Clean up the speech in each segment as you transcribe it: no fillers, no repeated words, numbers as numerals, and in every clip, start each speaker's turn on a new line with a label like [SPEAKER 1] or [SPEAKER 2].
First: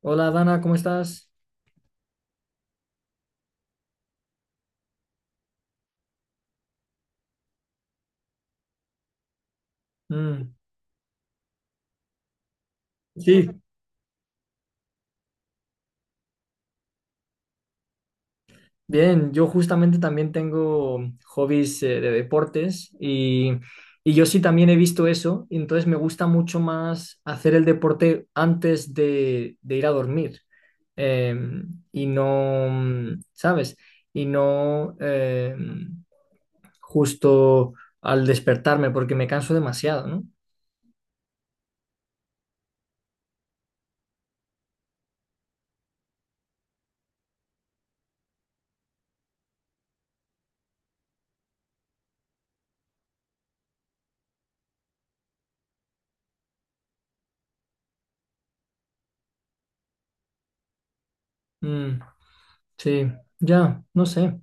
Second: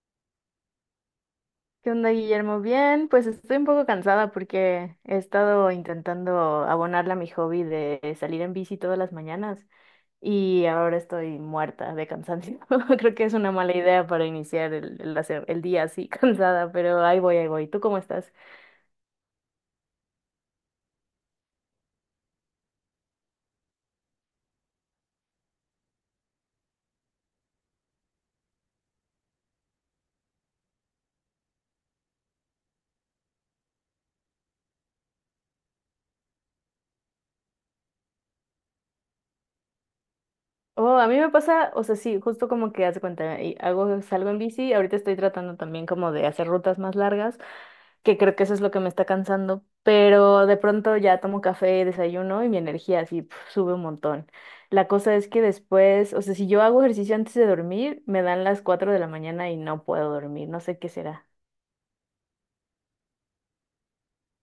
[SPEAKER 1] Hola Dana, ¿cómo estás?
[SPEAKER 2] ¿Qué onda, Guillermo? Bien, pues estoy un poco cansada porque he estado intentando abonarle a mi hobby de salir en bici todas las mañanas
[SPEAKER 1] Mm,
[SPEAKER 2] y ahora estoy muerta de cansancio. Creo que es
[SPEAKER 1] sí,
[SPEAKER 2] una mala idea para iniciar el día así cansada, pero ahí voy, ahí voy. ¿Tú cómo estás?
[SPEAKER 1] bien, yo justamente también tengo hobbies de deportes y yo sí también he visto eso, y entonces me gusta mucho más hacer el deporte antes de ir a dormir. Y no, mm, ¿sabes? Y no justo al despertarme porque me canso demasiado, ¿no?
[SPEAKER 2] Oh, a mí me pasa, o sea, sí, justo como que haz de cuenta, y salgo en bici, ahorita estoy tratando también como de hacer rutas más largas, que creo que eso es lo que me está cansando, pero de pronto ya tomo café, desayuno y mi energía así pf, sube un montón. La cosa es que después, o sea, si yo hago ejercicio antes de dormir, me dan las 4 de la mañana y no puedo dormir, no sé qué será.
[SPEAKER 1] Mm, sí, ya, no sé.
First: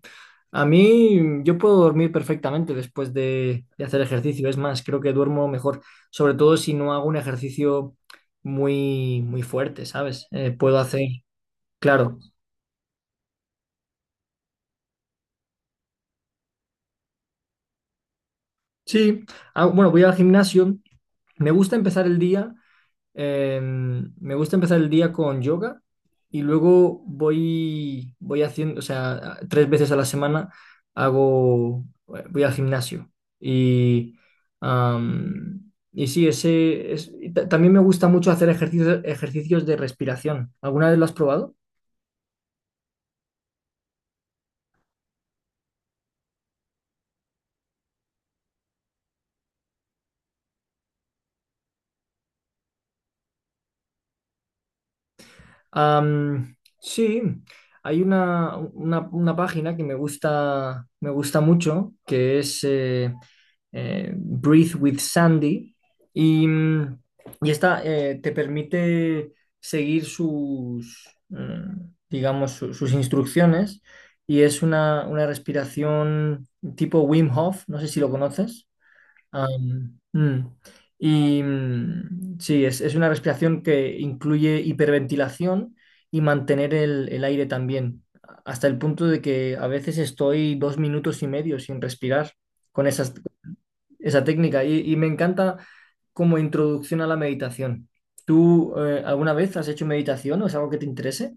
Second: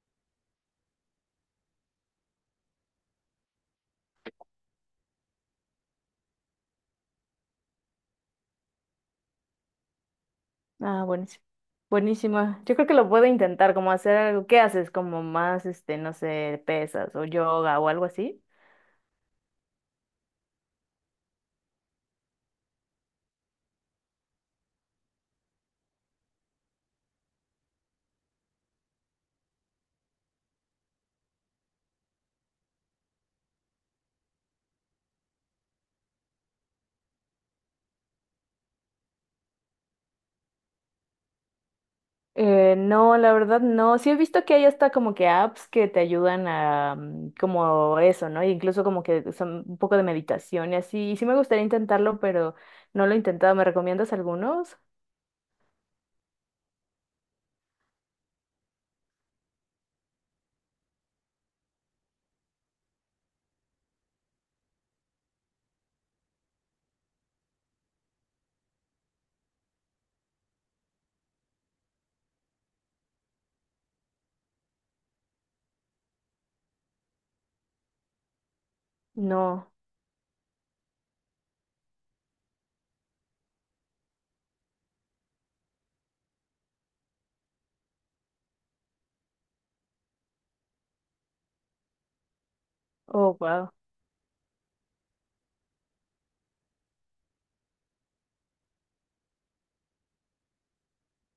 [SPEAKER 1] A mí, yo puedo dormir perfectamente después de hacer ejercicio. Es más, creo que duermo mejor, sobre todo si no hago un ejercicio muy, muy fuerte, ¿sabes? Puedo hacer,
[SPEAKER 2] Ah, buenísimo.
[SPEAKER 1] claro.
[SPEAKER 2] Buenísima. Yo creo que lo puedo intentar, como hacer algo. ¿Qué haces? Como más, este, no sé, pesas o yoga o algo así.
[SPEAKER 1] Sí, ah, bueno, voy al gimnasio. Me gusta empezar el día Me gusta empezar el día con yoga y luego voy haciendo, o sea, tres veces a la semana hago, voy al gimnasio. Y, y sí, y también me gusta mucho hacer ejercicios de respiración. ¿Alguna vez lo has probado?
[SPEAKER 2] No, la verdad no. Sí he visto que hay hasta como que apps que te ayudan a como eso, ¿no? Incluso como que son un poco de meditación y así. Y sí me gustaría intentarlo, pero no lo he intentado. ¿Me recomiendas algunos?
[SPEAKER 1] Sí, hay una página que me gusta mucho, que es Breathe with Sandy, y, mm, y esta te permite seguir sus, mm, digamos, sus instrucciones, y es una respiración tipo Wim Hof, no sé si lo conoces.
[SPEAKER 2] No.
[SPEAKER 1] Am, mm. Y mm, es una respiración que incluye hiperventilación y mantener el aire también, hasta el punto de que a veces estoy dos minutos y medio sin respirar con
[SPEAKER 2] Oh,
[SPEAKER 1] esa técnica. Y me encanta como introducción a la meditación. ¿Tú alguna vez has hecho meditación o es algo que te interese?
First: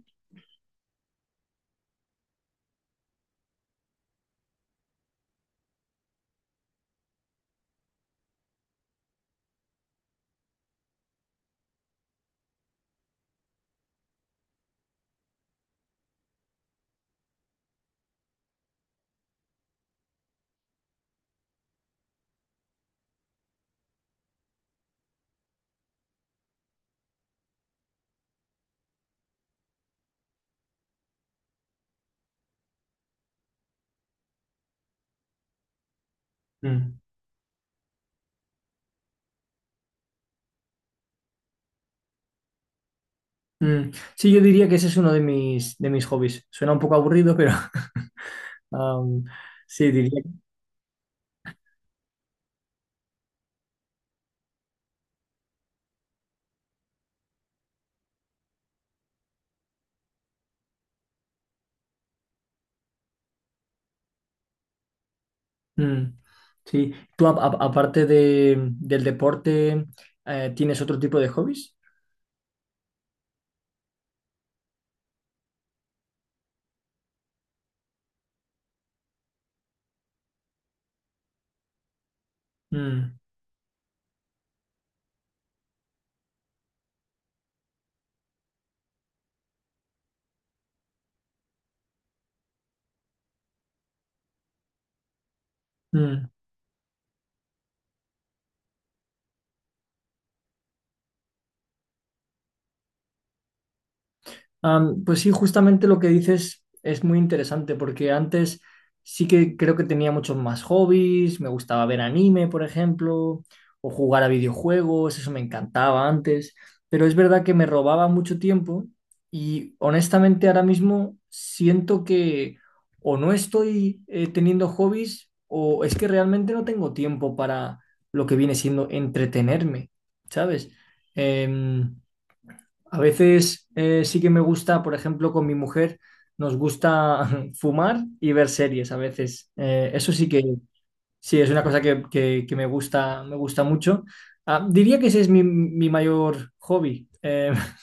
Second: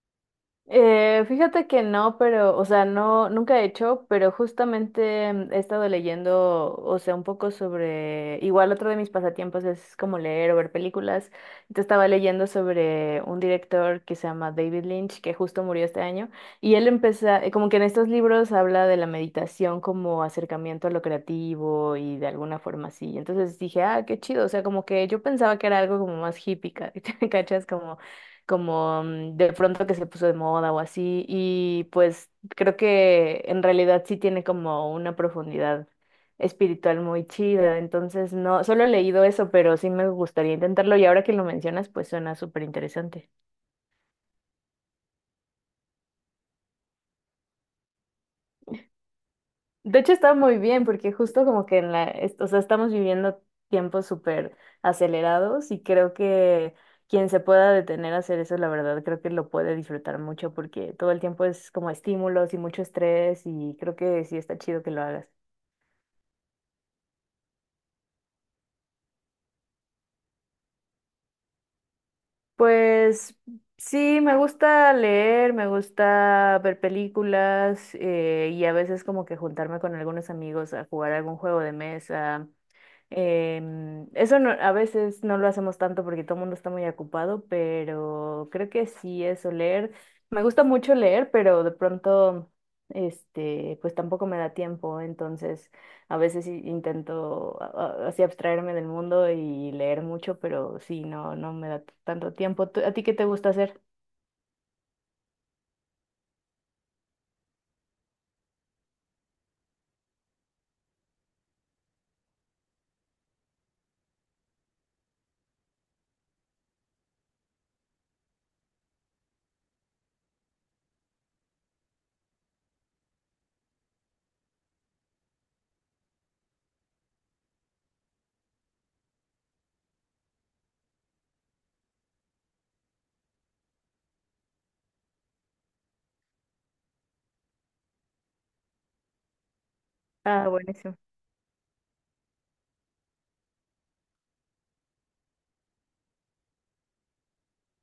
[SPEAKER 2] eh, fíjate que no, pero, o sea, no, nunca he hecho, pero justamente he estado leyendo, o sea, un poco sobre, igual otro de mis pasatiempos es como leer o ver películas. Entonces estaba leyendo sobre un director que se llama David Lynch, que justo murió este año, y él empieza, como que en estos libros habla de la meditación como acercamiento a lo creativo y de alguna forma así. Entonces dije, ah, qué chido, o sea, como que yo pensaba que era algo como más hippie, ¿cachas? Como de pronto que se puso de moda o así. Y pues creo que en realidad sí tiene como una profundidad
[SPEAKER 1] Mm.
[SPEAKER 2] espiritual muy chida. Entonces, no, solo he leído eso, pero sí me gustaría intentarlo. Y ahora que lo mencionas, pues suena súper interesante.
[SPEAKER 1] Mm. Sí, yo diría que ese es uno de de mis hobbies. Suena un poco aburrido, pero am, sí,
[SPEAKER 2] De hecho,
[SPEAKER 1] diría.
[SPEAKER 2] está muy bien porque justo como que o sea, estamos viviendo tiempos súper acelerados y creo que quien se pueda detener a hacer eso, la verdad, creo que lo puede disfrutar mucho porque todo el tiempo es como estímulos y mucho estrés y creo que sí está chido que lo hagas.
[SPEAKER 1] Mm, sí. ¿Tú aparte del deporte, tienes otro tipo de hobbies?
[SPEAKER 2] Pues sí, me gusta leer, me gusta ver películas y a veces como que juntarme con algunos amigos a jugar algún juego de mesa.
[SPEAKER 1] Mm,
[SPEAKER 2] Em, eso no- a veces no lo hacemos tanto porque todo el mundo está muy ocupado, pero creo que sí, eso, leer. Me gusta mucho leer, pero de pronto, este, pues tampoco me da tiempo, entonces a
[SPEAKER 1] mm.
[SPEAKER 2] veces sí intento así abstraerme del mundo y leer mucho, pero sí, no, no me da tanto tiempo. ¿A ti qué te gusta hacer?
[SPEAKER 1] Pues sí, justamente lo que dices es muy interesante porque antes sí que creo que tenía muchos más hobbies, me gustaba ver anime, por ejemplo, o jugar a videojuegos, eso me encantaba antes, pero es verdad que me robaba mucho tiempo y honestamente ahora mismo siento que o no estoy teniendo hobbies o es que realmente no tengo tiempo para lo que viene siendo entretenerme, ¿sabes? Em, a veces sí que me gusta, por ejemplo, con mi mujer, nos gusta fumar y ver series a veces. Eso sí que
[SPEAKER 2] Ah, buenísimo.
[SPEAKER 1] sí, es una cosa que me gusta mucho. Ah, diría que ese es mi mayor hobby.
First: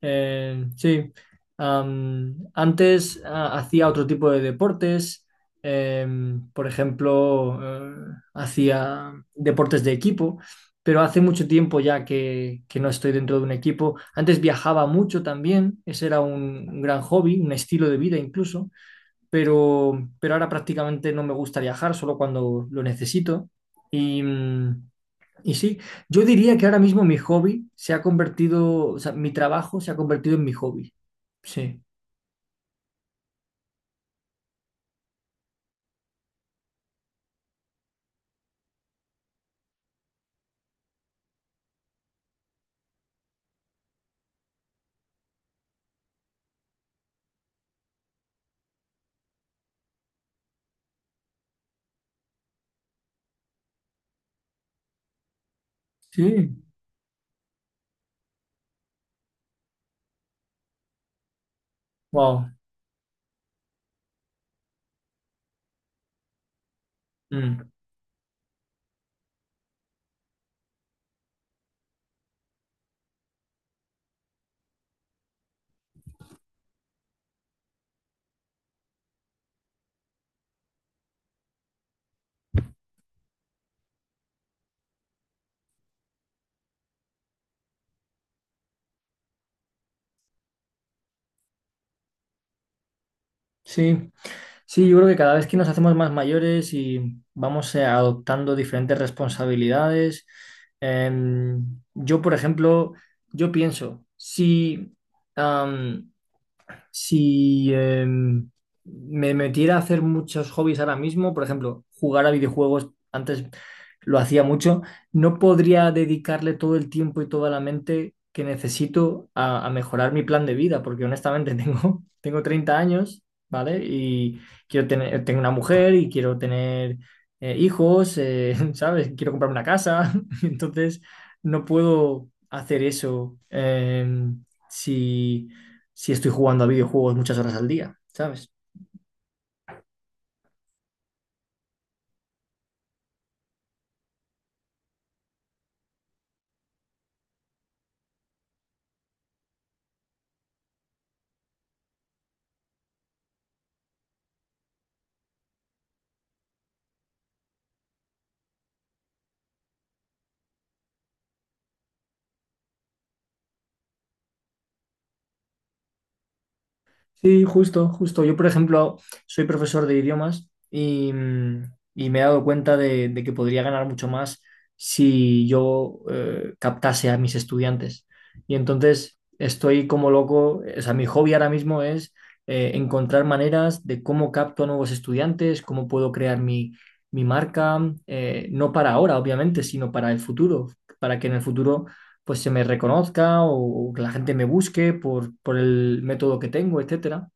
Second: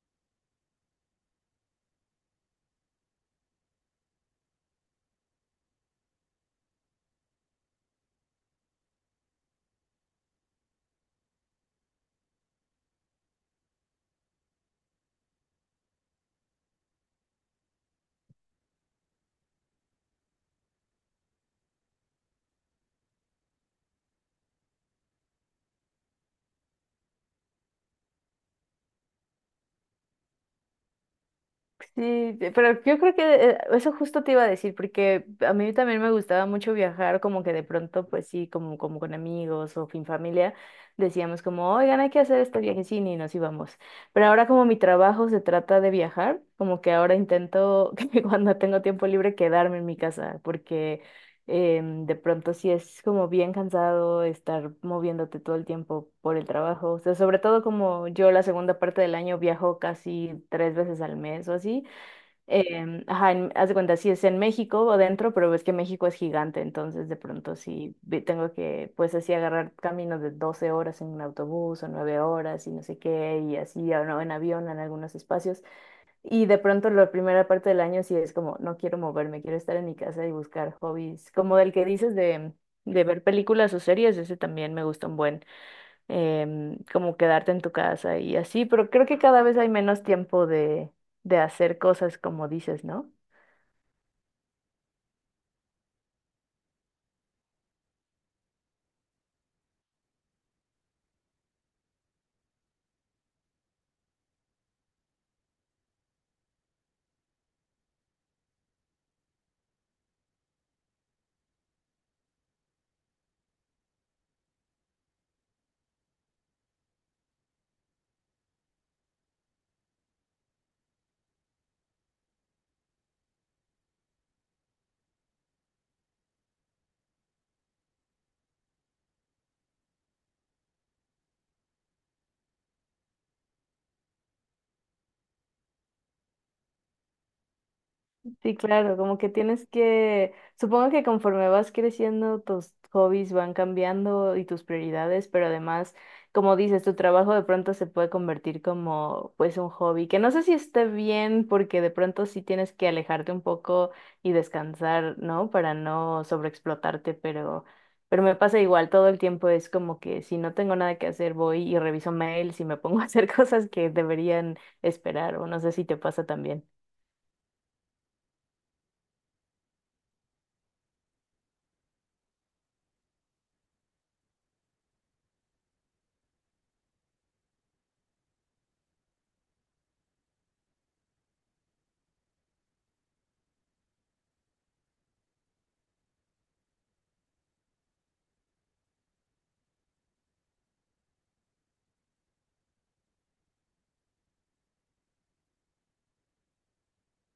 [SPEAKER 1] Sí. Antes hacía otro tipo de deportes, por ejemplo, hacía deportes de equipo, pero hace mucho tiempo que no estoy dentro de un equipo. Antes viajaba mucho también, ese era un gran hobby, un estilo de vida incluso, pero ahora prácticamente no me gusta viajar, solo cuando lo necesito. Y, mm, y sí, yo diría que ahora mismo mi hobby se ha convertido, o sea, mi trabajo se ha convertido en mi hobby. Sí,
[SPEAKER 2] Sí, te- pero yo creo que eso justo te iba a decir, porque a mí también me gustaba mucho viajar, como que de pronto, pues sí, como, como con amigos o fin familia, decíamos como, oigan, hay que hacer este viajecín y nos íbamos. Pero ahora como mi trabajo se trata de viajar, como que ahora intento que cuando tengo tiempo libre quedarme en mi casa, porque de pronto sí es como bien cansado estar moviéndote todo el tiempo por el
[SPEAKER 1] sí,
[SPEAKER 2] trabajo. O sea, sobre todo como yo la segunda parte del año viajo casi 3 veces al mes o así.
[SPEAKER 1] wow.
[SPEAKER 2] Ajá, haz de cuenta, sí es en México o dentro, pero ves que México es gigante, entonces de pronto
[SPEAKER 1] Mm.
[SPEAKER 2] sí tengo que, pues así agarrar caminos de 12 horas en un autobús o 9 horas y no sé qué, y así, o no, en avión en algunos espacios. Y de pronto la primera parte del año sí es como, no quiero moverme, quiero estar en mi casa y buscar hobbies. Como el que dices de ver películas o series, ese también me gusta un buen, como quedarte en tu casa y así, pero creo que cada vez hay menos tiempo de hacer cosas como dices, ¿no?
[SPEAKER 1] Sí, sí, yo creo que cada vez que nos hacemos más mayores y vamos adoptando diferentes responsabilidades, em, yo, por ejemplo, yo pienso, si, am, Si me metiera a hacer muchos hobbies ahora mismo, por ejemplo, jugar a videojuegos, antes lo hacía mucho, no podría dedicarle todo el tiempo y toda la mente que necesito a mejorar mi plan de vida, porque honestamente tengo 30 años, ¿vale? Y tengo una mujer y quiero tener hijos, ¿sabes? Quiero comprarme una casa, entonces no puedo hacer eso. Si si estoy jugando a videojuegos muchas horas al día, ¿sabes?
[SPEAKER 2] Sí, claro, como que tienes que, supongo que conforme vas creciendo, tus hobbies van cambiando y tus prioridades, pero además, como dices, tu trabajo de pronto se puede convertir como pues un hobby, que no sé si esté bien porque de pronto sí tienes que alejarte un poco y descansar, ¿no? Para no sobreexplotarte, pero me pasa igual, todo el tiempo es como que si no tengo nada que hacer, voy y reviso mails y me pongo a hacer cosas que deberían esperar, o no sé si te pasa también.
[SPEAKER 1] Sí, justo, justo. Yo, por ejemplo, soy profesor de idiomas y me he dado cuenta de que podría ganar mucho más si yo captase a mis estudiantes. Y entonces estoy como loco, o sea, mi hobby ahora mismo es encontrar maneras de cómo capto a nuevos estudiantes, cómo puedo crear mi marca, no para ahora, obviamente, sino para el futuro, para que en el futuro pues se me reconozca que la gente me busque por el método que tengo, etcétera.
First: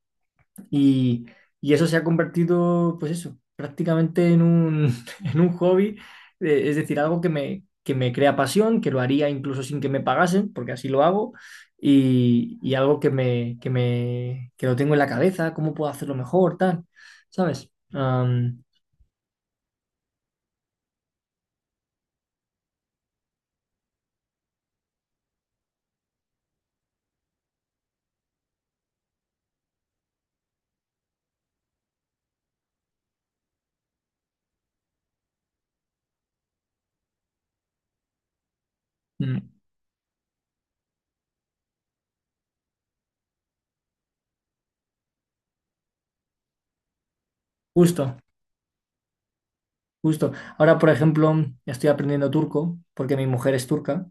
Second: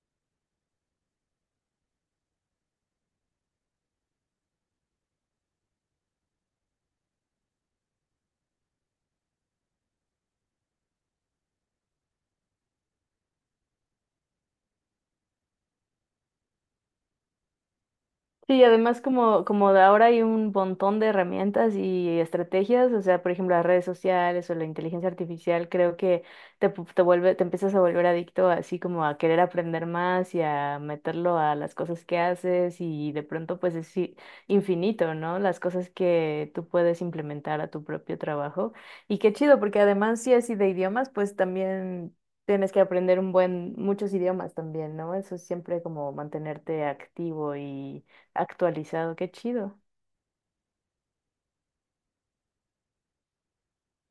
[SPEAKER 1] Y, y eso se ha convertido, pues eso, prácticamente en en un hobby, es decir, algo que me crea pasión, que lo haría incluso sin que me pagasen, porque así lo hago, y algo que lo tengo en la cabeza, cómo puedo hacerlo mejor, tal, ¿sabes?
[SPEAKER 2] Sí, además como, como de ahora hay un montón de herramientas y estrategias, o sea, por ejemplo, las redes sociales o la inteligencia artificial, creo que te vuelve, te empiezas a volver adicto así como a querer aprender más y a meterlo a las cosas que haces y de pronto pues es infinito, ¿no? Las cosas que tú puedes implementar a tu propio trabajo. Y qué
[SPEAKER 1] Mm,
[SPEAKER 2] chido, porque además si así de idiomas, pues también tienes que aprender un buen, muchos idiomas también, ¿no? Eso es siempre como mantenerte activo y
[SPEAKER 1] Justo,
[SPEAKER 2] actualizado, qué chido.
[SPEAKER 1] justo. Ahora, por ejemplo, estoy aprendiendo turco, porque mi mujer es turca.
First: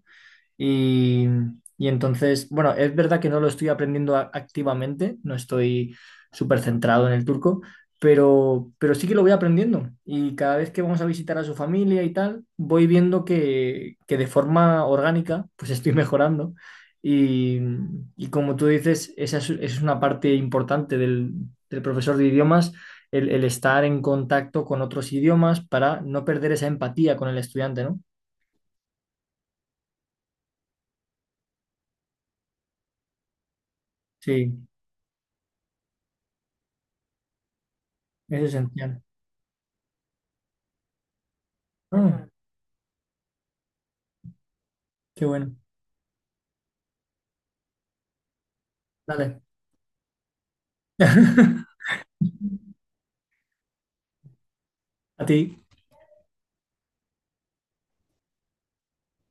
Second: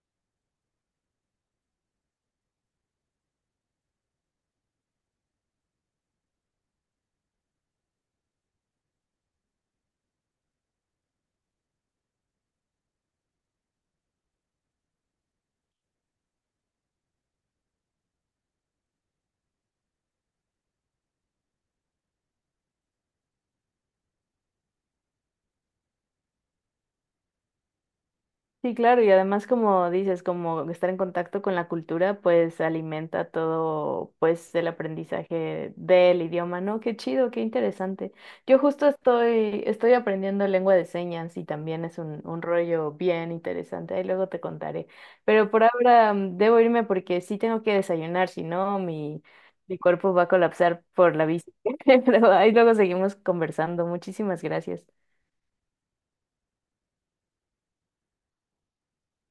[SPEAKER 1] Y, y entonces, bueno, es verdad que no lo estoy aprendiendo activamente, no estoy súper centrado en el turco, pero sí que lo voy aprendiendo. Y cada vez que vamos a visitar a su familia y tal, voy viendo que de forma orgánica, pues estoy mejorando. Y, y como tú dices, esa es una parte importante del profesor de idiomas, el estar en contacto con otros idiomas para no perder esa empatía con el estudiante, ¿no?
[SPEAKER 2] Sí, claro, y además como dices, como estar en contacto con la cultura, pues alimenta todo, pues
[SPEAKER 1] Sí,
[SPEAKER 2] el aprendizaje del idioma, ¿no? Qué chido, qué interesante.
[SPEAKER 1] es
[SPEAKER 2] Yo justo
[SPEAKER 1] esencial.
[SPEAKER 2] estoy, estoy aprendiendo lengua de señas y también es
[SPEAKER 1] Ah.
[SPEAKER 2] un rollo bien interesante, ahí luego te contaré.
[SPEAKER 1] Qué
[SPEAKER 2] Pero
[SPEAKER 1] bueno.
[SPEAKER 2] por ahora debo irme porque sí tengo que desayunar, si no, mi,
[SPEAKER 1] Dale.
[SPEAKER 2] mi cuerpo va a colapsar por la bici. Pero ahí luego seguimos conversando. Muchísimas gracias.
[SPEAKER 1] A ti.